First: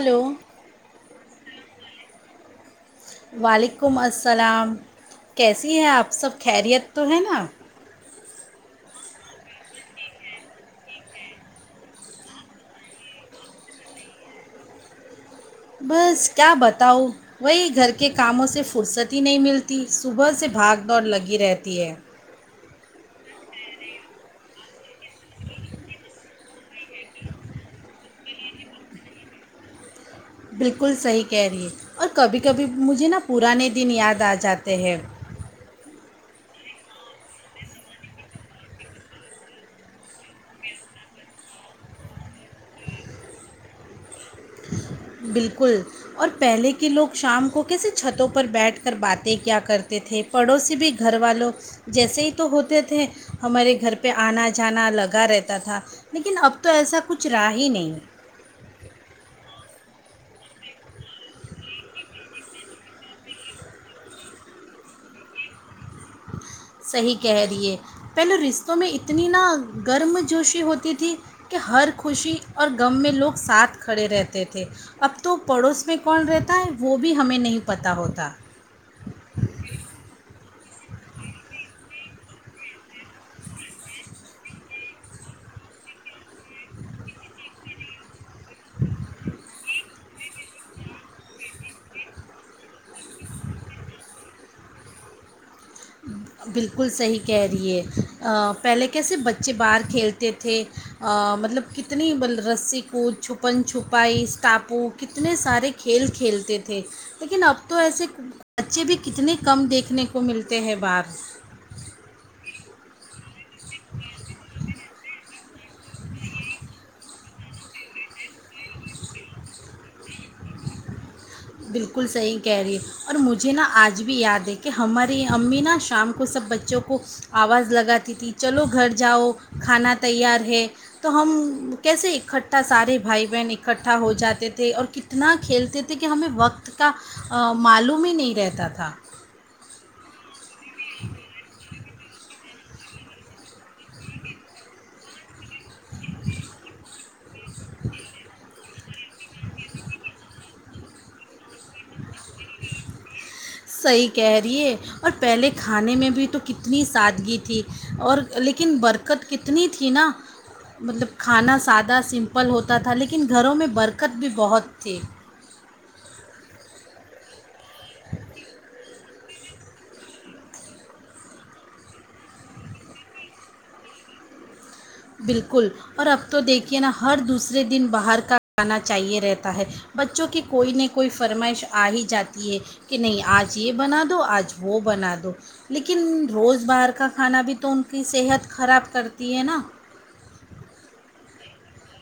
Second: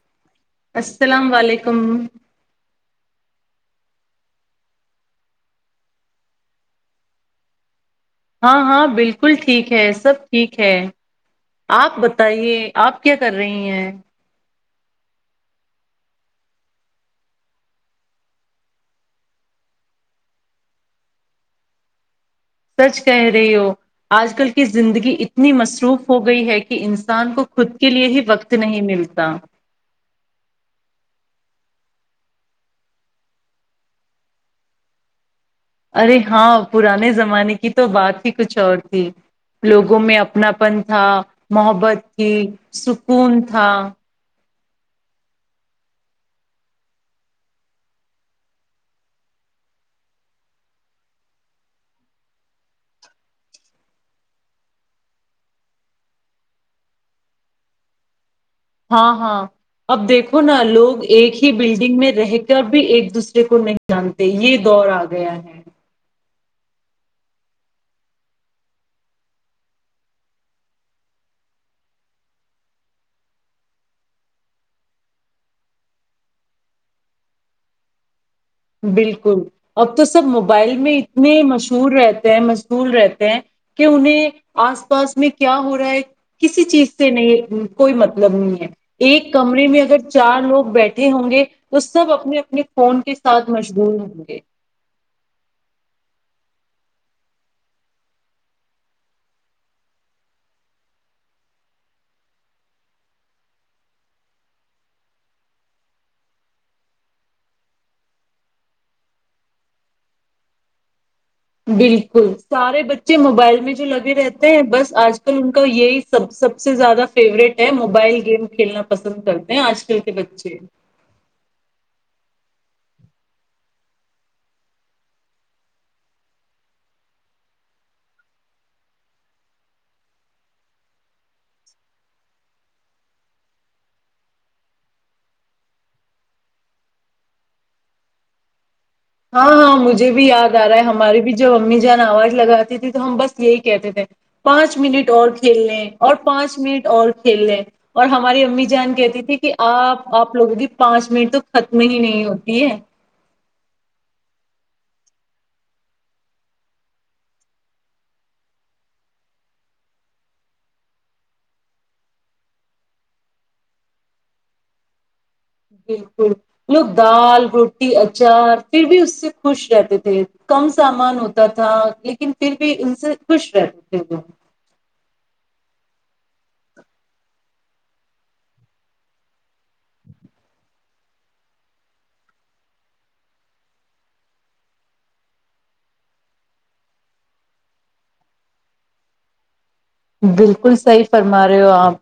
hello السلام و علیکم وعلیکم السلام کیسی ہیں آپ سب خیریت تو ہے نا ہاں ہاں بالکل ٹھیک ہے سب ٹھیک ہے آپ بتائیے آپ کیا کر رہی ہیں بس کیا بتاؤ وہی گھر کے کاموں سے فرصتی ہی نہیں ملتی صبح سے بھاگ دوڑ لگی رہتی ہے سچ کہہ رہی ہو آج کل کی زندگی اتنی مصروف ہو گئی ہے کہ انسان کو خود کے لیئے ہی وقت نہیں ملتا بالکل صحیح کہہ رہی ہے اور کبھی کبھی مجھے نا پرانے دن یاد آ جاتے ہیں ارے ہاں پرانے زمانے کی تو بات ہی کچھ اور تھی لوگوں میں اپناپن تھا محبت تھی سکون تھا بالکل اور پہلے کے لوگ شام کو کیسے چھتوں پر بیٹھ کر باتیں کیا کرتے تھے پڑوسی بھی گھر والوں جیسے ہی تو ہوتے تھے ہمارے گھر پہ آنا جانا لگا رہتا تھا لیکن اب تو ایسا کچھ رہا ہی نہیں ہاں ہاں اب دیکھو نا لوگ ایک ہی بلڈنگ میں رہ کر بھی ایک دوسرے کو نہیں جانتے یہ دور آ گیا ہے صحیح کہہ دییے پہلے رشتوں میں اتنی نا گرم جوشی ہوتی تھی کہ ہر خوشی اور غم میں لوگ ساتھ کھڑے رہتے تھے اب تو پڑوس میں کون رہتا ہے وہ بھی ہمیں نہیں پتہ ہوتا بالکل اب تو سب موبائل میں اتنے مشہور رہتے ہیں مشغول رہتے ہیں کہ انہیں آس پاس میں کیا ہو رہا ہے کسی چیز سے نہیں کوئی متب بنی ہے ایک کمرے میں اگر چار لوگ بیٹھے ہوں گے تو سب اپنے اپنے فون کے ساتھ مشغول ہوں گے بالکل صحیح کہہ رہی ہے پہلے کیسے بچے باہر کھیلتے تھے مطلب کتنی رسی کو چھپن چھپائی اسٹاپو کتنے سارے کھیل کھیلتے تھے لیکن اب تو ایسے بچے بھی کتنے کم دیکھنے کو ملتے تہوار [unintelligible] بالکل سارے بچے موبائل جو لگے رہتے ہیں بس آج کل ان کا یہی سب سب سے زیادہ فیوروریٹ ہے موبائل گیم کھیلنا پسند کرتے ہیں آج کل کے بچے بالکل صحیح کہہ رہی ہے اور مجھے نا آج بھی یاد ہے کہ ہماری امی نا شام کو سب بچوں کو آواز لگاتی تھی چلو گھر جاؤ کھانا تیار ہے تو ہم کیسے اکٹھا سارے بھائی بہن اکٹھا ہو جاتے تھے اور کتنا کھیلتے تھے کہ ہمیں وقت کا معلوم ہی نہیں رہتا تھا ہاں ہاں مجھے بھی یاد آ رہا ہے ہماری بھی جو امی جان آواز لگاتی تھی تو ہم بس یہی کہتے تھے پانچ منٹ اور ک کھیل لیں اور پانچ منٹ اور کھیل لیں اور ہماری امی جان کہتی تھی کہ آپ آپ لوگوں کی پانچ منٹ تو ختم ہی نہیں ہوتی ہے صحیح کہہ رہی ہے اور پہلے کھانے میں بھی تو کتنی سادگی تھی اور لیکن برکت کتنی تھی نا مطلب کھانا سادہ سمپل ہوتا تھا لیکن گھروں میں برکت بھی بہت تھی بالکل لوگ دال روٹی اچار پھر بھی اس سے خوش رہتے تھے کم سامان ہوتا تھا لیکن پھر بھی ان سے خوش رہتے تھے لوگ بالکل اور اب تو دیکھیے نا ہر دوسرے دن باہر کا کھانا چاہیے رہتا ہے بچوں کی کوئی نہ کوئی فرمائش آ ہی جاتی ہے کہ نہیں آج یہ بنا دو آج وہ بنا دو لیکن روز باہر کا کھانا بھی تو ان کی صحت خراب کرتی ہے نا بالکل صحی فرما رہے ہو آپ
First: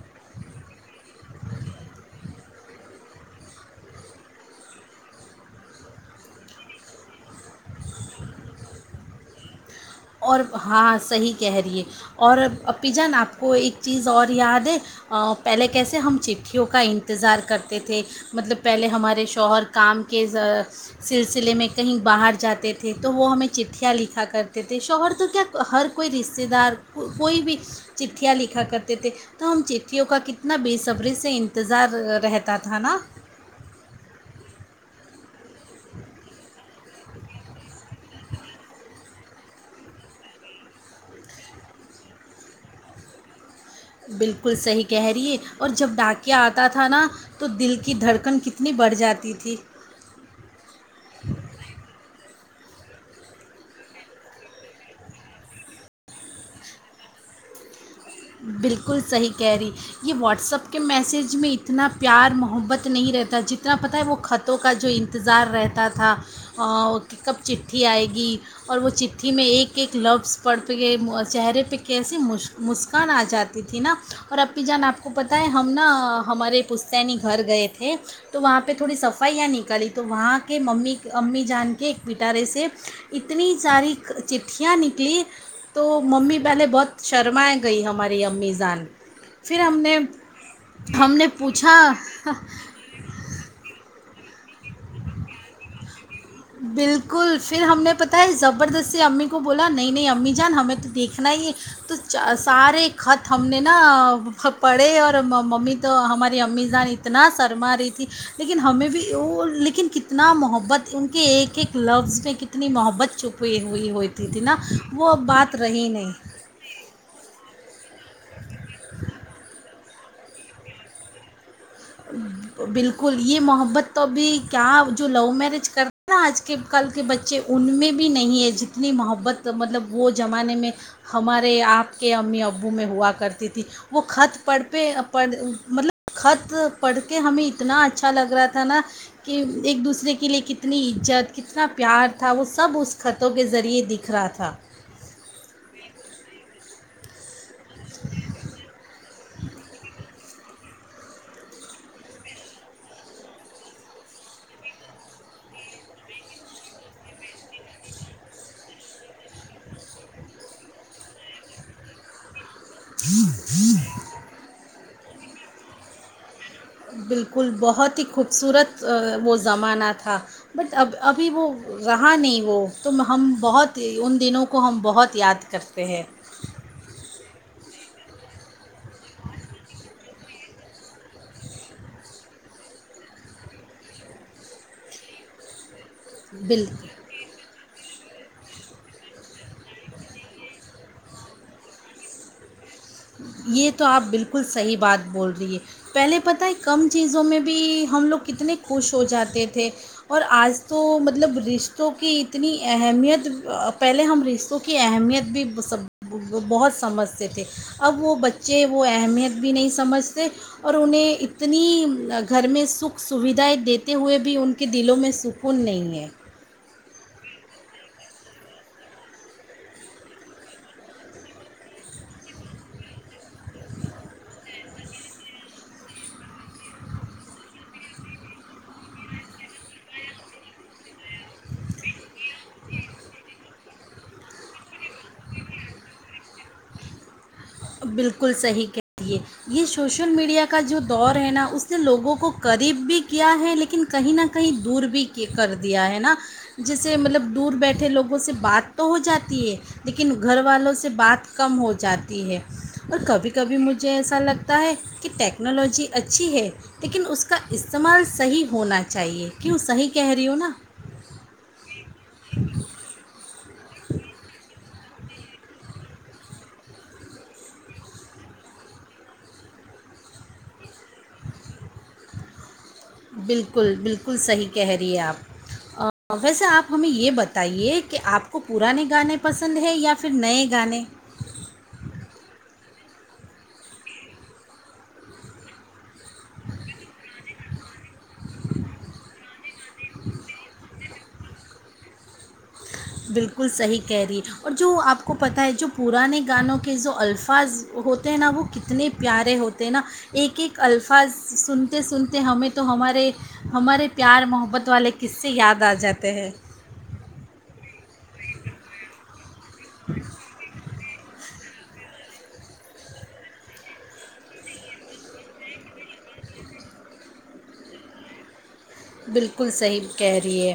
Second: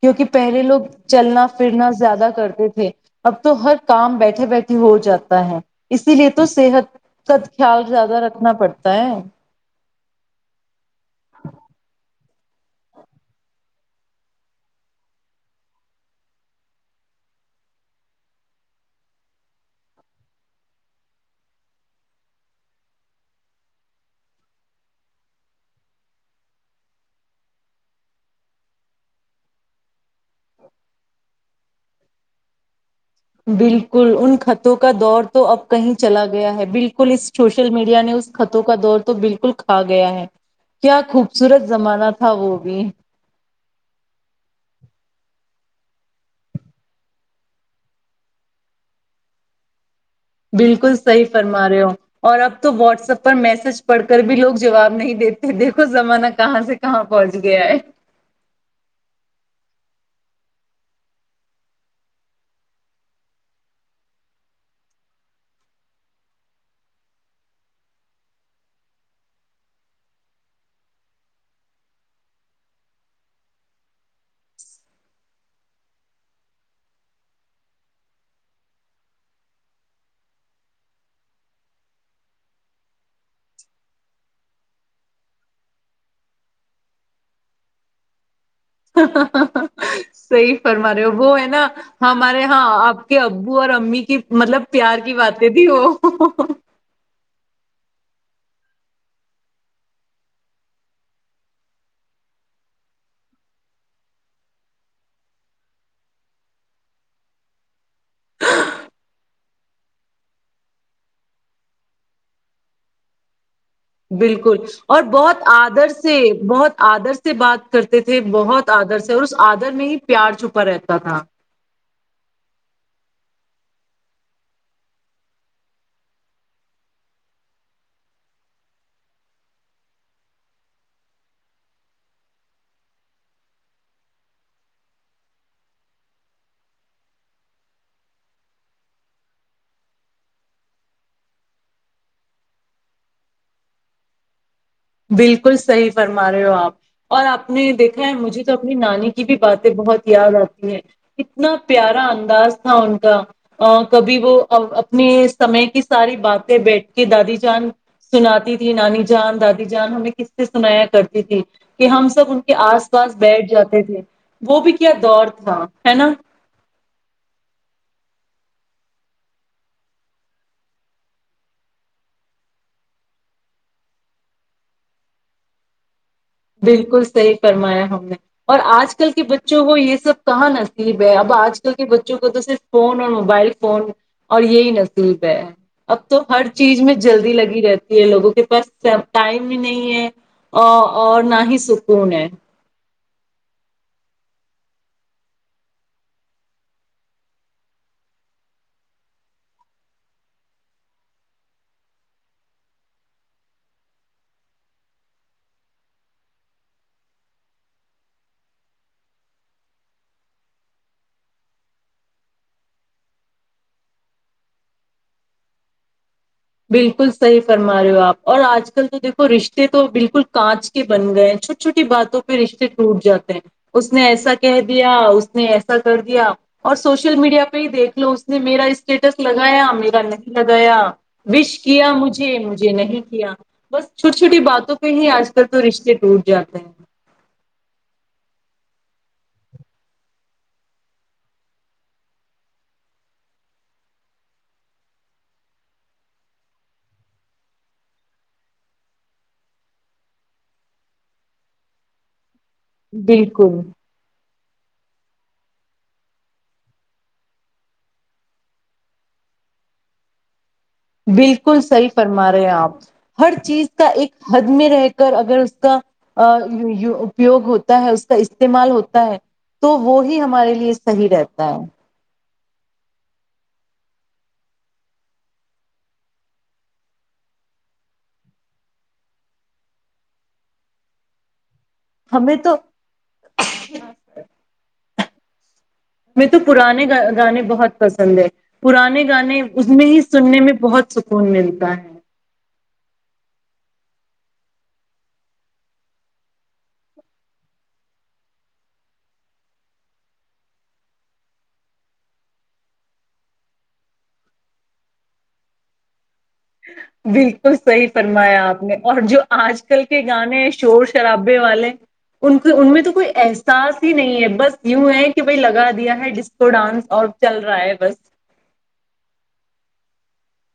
کیونکہ پہلے لوگ چلنا پھرنا زیادہ کرتے تھے اب تو ہر کام بیٹھے بیٹھے ہو جاتا ہے اسی لیے تو صحت کا خیال زیادہ رکھنا پڑتا ہے اور ہاں صحیح کہہ رہی ہے اور اپی جان آپ کو ایک چیز اور یاد ہے پہلے کیسے ہم چٹھیوں کا انتظار کرتے تھے مطلب پہلے ہمارے شوہر کام کے سلسلے میں کہیں باہر جاتے تھے تو وہ ہمیں چٹھیاں لکھا کر تےتھے شوہر تو کیا ہر کوئی رشتے دار کوئی بھی چٹھیاں لکھا کرتے تھے تو ہم چٹھیوں کا کتنا بےصبری سے انتظار رہتا تھا نا بالکل ان خطوں کا دور تو اب کہیں چلا گیا ہے بالکل اس سوشل میڈیا نے اس خطوں کا دور تو بالکل کھا گیا ہے کیا خوبصورت زمانہ تھا وہ بھی بالکل صحیح کہہ رہی ہے اور جب ڈاکیا آتا تھا نا تو دل کی دھڑکن کتنی بڑھ جاتی تھی بالکل صحیح فرما رہے ہو اور اب تو واٹس ایپ پر میسج پڑھ کر بھی لوگ جواب نہیں دیتے دیکھو زمانہ کہاں سے کہاں پہنچ گیا ہے بالکل صحیح کہہ رہی یہ واٹسپ کے میسیج میں اتنا پیار محبت نہیں رہتا جتنا پتہ ہے وہ خطوں کا جو انتظار رہتا تھا کہ کب چٹھی آئے گی اور وہ چٹھی میں ایک ایک لفظ پڑھ پئے چہرے پہ کیسے مش مس کان آ جاتی تھی نا اور اپی جان آپ کو پتہ ہے ہم نا ہمارے پستینی گھر گئے تھے تو وہاں پہ تھوڑی صفائیاں نکالی تو وہاں کے ممی امی جان کے ایک پٹارے سے اتنی ساری چٹھیاں نکلی تو ممی پہلے بہت شرمائے گئی ہماری امی جان پھر ہم نے صحیح فرما رہے ہو ہم نے وہ ہے نا پوچھا ہمارے یہاں آپ کے ابو اور امی کی مطلب پیار کی باتیں تھی وہ بالکل پھر ہم نے پتاہ ہے زبردستی امی کو بولا نہیں نہیں امی جان ہمیں تو دیکھنا ہی ہے تو سارے خط ہم نے نا پڑھے اور ممی تو ہماری امی جان اتنا سرما رہی تھی لیکن ہمیں بھی وہ لیکن کتنا محبت ان کےایک ایک لفظ پے کتنی محبت چھپی ہوئی ہوتی تھی نا بالکل اور وہ اب بہت بات رہی آدر نہیں سے بہت آدر سے بات کر تےتھے بہت آدر سے اور اس آدر میں ہی پیار چھپا رہتا تھا بالکل یہ محبت تو ابھی کیا جو لوو میرج کرتے ہے نا آج کے کل کے بچے ان میں بھی نہیں ہے جتنی محبت مطلب وہ زمانے میں ہمارے آپ کے امی ابو میں ہوا کرتی تھی وہ خط پڑھ پہ پڑ مطلب خط پڑھ کے ہمیں اتنا اچھا لگ رہا تھا نا کہ ایک دوسرے کے لیے کتنی عزت کتنا پیار تھا وہ سب اس خطوں کے ذریعے دکھ رہا تھا بالکل صحیح فرما رہے ہو آپ اور آپ آپ نے دیکھا ہے مجھے تو اپنی نانی کی بھی باتیں بہت یاد آتی اتنا پیارا انداز تھا ان کا کبھی وہ اپنے سمے کی ساری باتیں بیٹھ کے دادی جان سناتی تھی نانی جان دادی جان ہمیں قصے سنایا کرتی تھی کہ ہم سب ان کے آس پاس بیٹھ جاتے تھے وہ بھی کیا دور تھا ہے نا بالکل بہت ہی خوبصورت وہ زمانہ تھا بٹ اب ابھی وہ رہا نہیں وہ تو ہم بہت ان دنوں کو ہم بہت یاد کرتے ہیں بالکل صحیح فرمایا ہم نے اور آج کل کے بچوں کو یہ سب کہاں نصیب ہے اب آج کل کے بچوں کو تو صرف فون اور موبائل فون اور یہی نصیب ہے اب تو ہر بل چیز میں جلدی لگی رہتی یہ لوگوں کے پاس ٹائم بھی نہیں ہے ا اور نہ ہی سکون ہے یہ تو آپ بالکل صحیح بات بول رہی ہے پہلے پت ہے کم چیزوں میں بھی ہم لوگ کتنے خوش ہو جاتے تھے اور آج تو مطلب رشتوں کی اتنی اہمیت پہلے ہم رشتوں کی اہمیت بھیب بہت سمجھتے تھے اب وہ بچے وہ اہمیت بھی نہیں سمجھتے اور انہیں اتنی گھر میں سکھ سویدھائیں دیتے ہوئے بھی ان کے دلوں میں سکون نہیں ہے بالکل صحیح فرما رہے ہو آپ اور آج کل تو دیکھو رشتے تو بالکل کانچ کے بن گئے ہیں چھوٹی چھوٹی باتوں پہ رشتے ٹوٹ جاتے ہیں اس نے ایسا کہہ دیا اس نے ایسا کر دیا اور سوشل میڈیا پہ ہی دیکھ لو اس نے میرا اسٹیٹس لگایا میرا نہیں لگایا وش کیا مجھے مجھے نہیں کیا بس چھوٹی چھوٹی باتوں پہ ہی آج کل تو رشتے ٹوٹ جاتے ہیں بالکل صحیح کہیے یہ شوشل میڈیا کا جو دور ہے نا اس نے لوگوں کو قریب بھی کیا ہے لیکن کہیں نہ کہیں دور بھی کر دیا ہے نا جیسے مطلب دور بیٹھے لوگوں سے بات تو ہو جاتی ہے لیکن گھر والوں سے بات کم ہو جاتی ہے اور کبھی کبھی بالکل مجھے ایسا لگتا ہوتا ہے کہ ٹیکنالوجی اچھی ہے لیکن اس کا استعمال صحیح ہونا چاہیے کیوں صحیح کہہ رہی ہ ہو نا بالکل صحیح فرما رہے ہیں آپ ہر چیز کا ایک حد میں رہ اگر اس کا اپیوگ ہوتا ہے اس کا استعمال ہوتا ہے تو وہ ہی ہمارے لیے صحیح رہتا ہے بالکل بالکل صحیح کہہ رہی ہے آپ ویسے آپ ہمیں یہ بتائیے کہ آپ کو پرانے گانے پسند ہیں یا پھر نئے گانے ہمیں تو ہمیں تو پرانے گانے بہت پسند ہے پرانے گانے اس میں ہی سننے میں بہت سکون ملتا ہے بالکل صحیح کہہ رہی ہے اور جو آپ کو پتہ ہے جو پرانے گانوں کے جو الفاظ ہوتے ہیں نا وہ کتنے پیارے ہوتے ہیں نا ایک ایک الفاظ سنتے سنتے ہمیں تو ہمارے ہمارے پیار محبت والے کس سے یاد آ جاتے ہیں بالکل صحیح فرمایا آپ نے اور جو آج کل کے گانے شورور شراب والے ان میں تو کوئی احساس ہی نہیں ہے بس یوں ہیں کہ لگا دیا ہے ڈسکو ڈانس اور چل رہا ہے بس بالکل صحیح کہہ رہی ہے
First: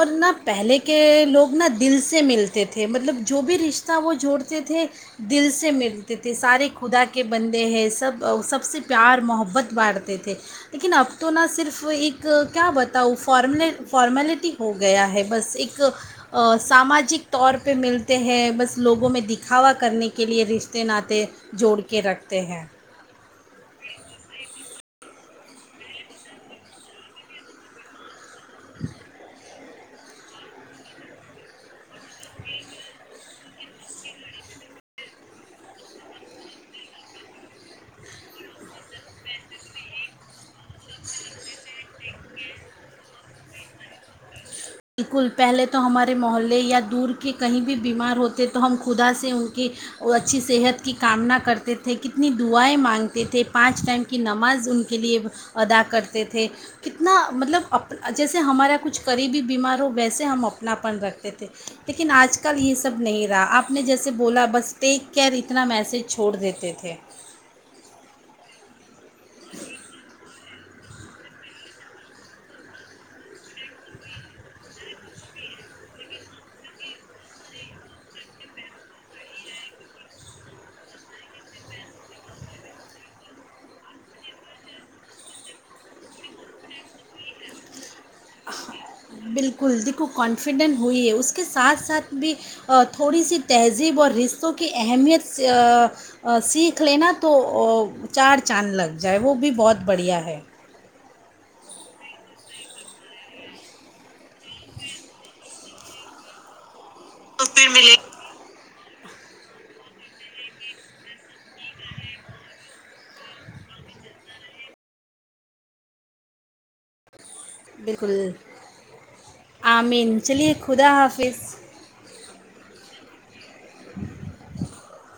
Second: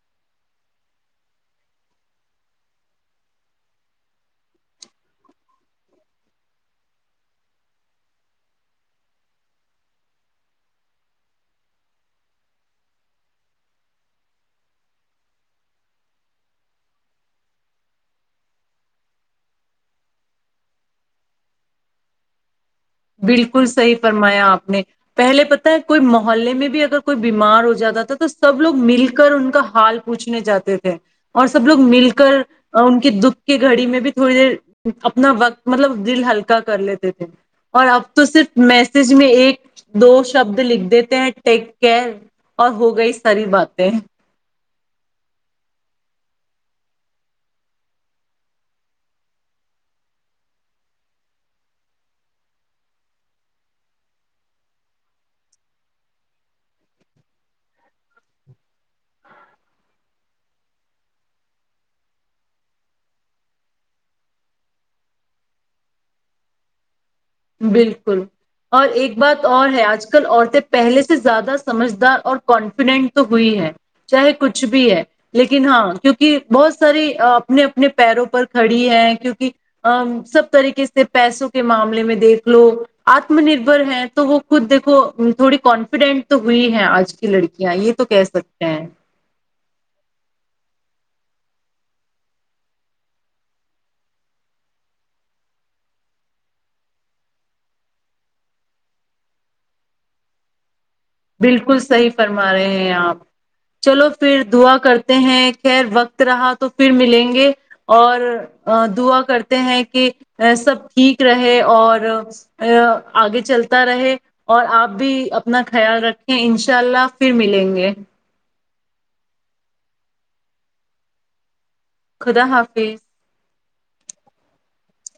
اور نہ پہلے کے لوگ نہ دل سے ملتے تھے مطلب جو بھی رشتہ وہ جوڑتے تھے دل سے ملتے تھے سارے خدا کے بندے ہیں سب سب سے پیار محبت بانٹتے تھے لیکن اب تو نہ صرف ایک کیا بتاؤ فارمل فارمیلٹی ہو گیا ہے بس ایک ساماجک طور پہ ملتے ہیں بس لوگوں میں دکھاوا کرنے کے لیے رشتے ناطے جوڑ کے رکھتے ہیں بالکل صحیح فرمایا آپ نے پہلے پتہ ہے کوئی محلے میں بھی اگر کوئی بیمار ہو جاتا تھا تو سب لوگ مل کر ان کا حال پوچھنے جاتے تھے اور سب لوگ مل کر ان کے دکھ کے گھڑی میں بھی تھوڑی دیر اپنا وقت مطلب دل ہلکا کر لیتے تھے اور اب تو صرف میسج میں ایک دو شبد لکھ دیتے ہیں ٹیک کیئر اور ہو گئی ساری باتیں بالکل پہلے تو ہمارے محلے یا دور کے کہیں بھی بیمار ہوتے تو ہم خدا سے ان کی اچھی صحت کی کامنا کرتے تھے کتنی دعائیں مانگتے تھے پانچ ٹائم کی نماز ان کے لیے ادا کرتے تھے کتنا مطلب اپ جیسے ہمارا کچھ قریبی بیمار ہو ویسے ہم اپناپن رکھتے تھے لیکن آج کل یہ سب نہیں رہا آپ نے جیسے بولا بس ٹیک کیئر اتنا میسج چھوڑ دیتے تھے بالکل اور ایک بات اور ہے آج کل عورتیں پہلے سے زیادہ سمجھدار اور کانفیڈنٹ تو ہوئی ہے چاہے کچھ بھی ہے لیکن ہاں کیونکہ بہت ساری اپنے اپنے پیروں پر کھڑی ہے کیوںک ا سب طریقے سے پیسوں کے معاملے میں دیکھ لو آتم نربھر ہے تو وہ خود دیکھو تھوڑی کانفیڈینٹ تو ہوئی ہے آج کی لڑکیاں یہ تو کہہ سکتے ہیں بالکل دیکھو کانفیڈنٹ ہوئی ہے اس کے ساتھ ساتھ بھی تھوڑی سی تہذیب اور رستوں کی اہمیت سیکھ لینا تو چار چاند لگ جائے وہ بھی بہت بڑھیا ہے بالکل صحیح فرما رہے ہیں آپ چلو پھر دعا کرتے ہیں خیر وقت رہا تو پھر ملیں تو گے پھر ملے اور دعا کرتے ہیں کہ سب ٹھیک رہے اور آگے چلتا رہے اور آپ بھی اپنا خیال رکھیں ان ان شاء اللہ پھر ملیں گے بالکل آمین چلیے خدا حافظ خدا حافظ [inaudible]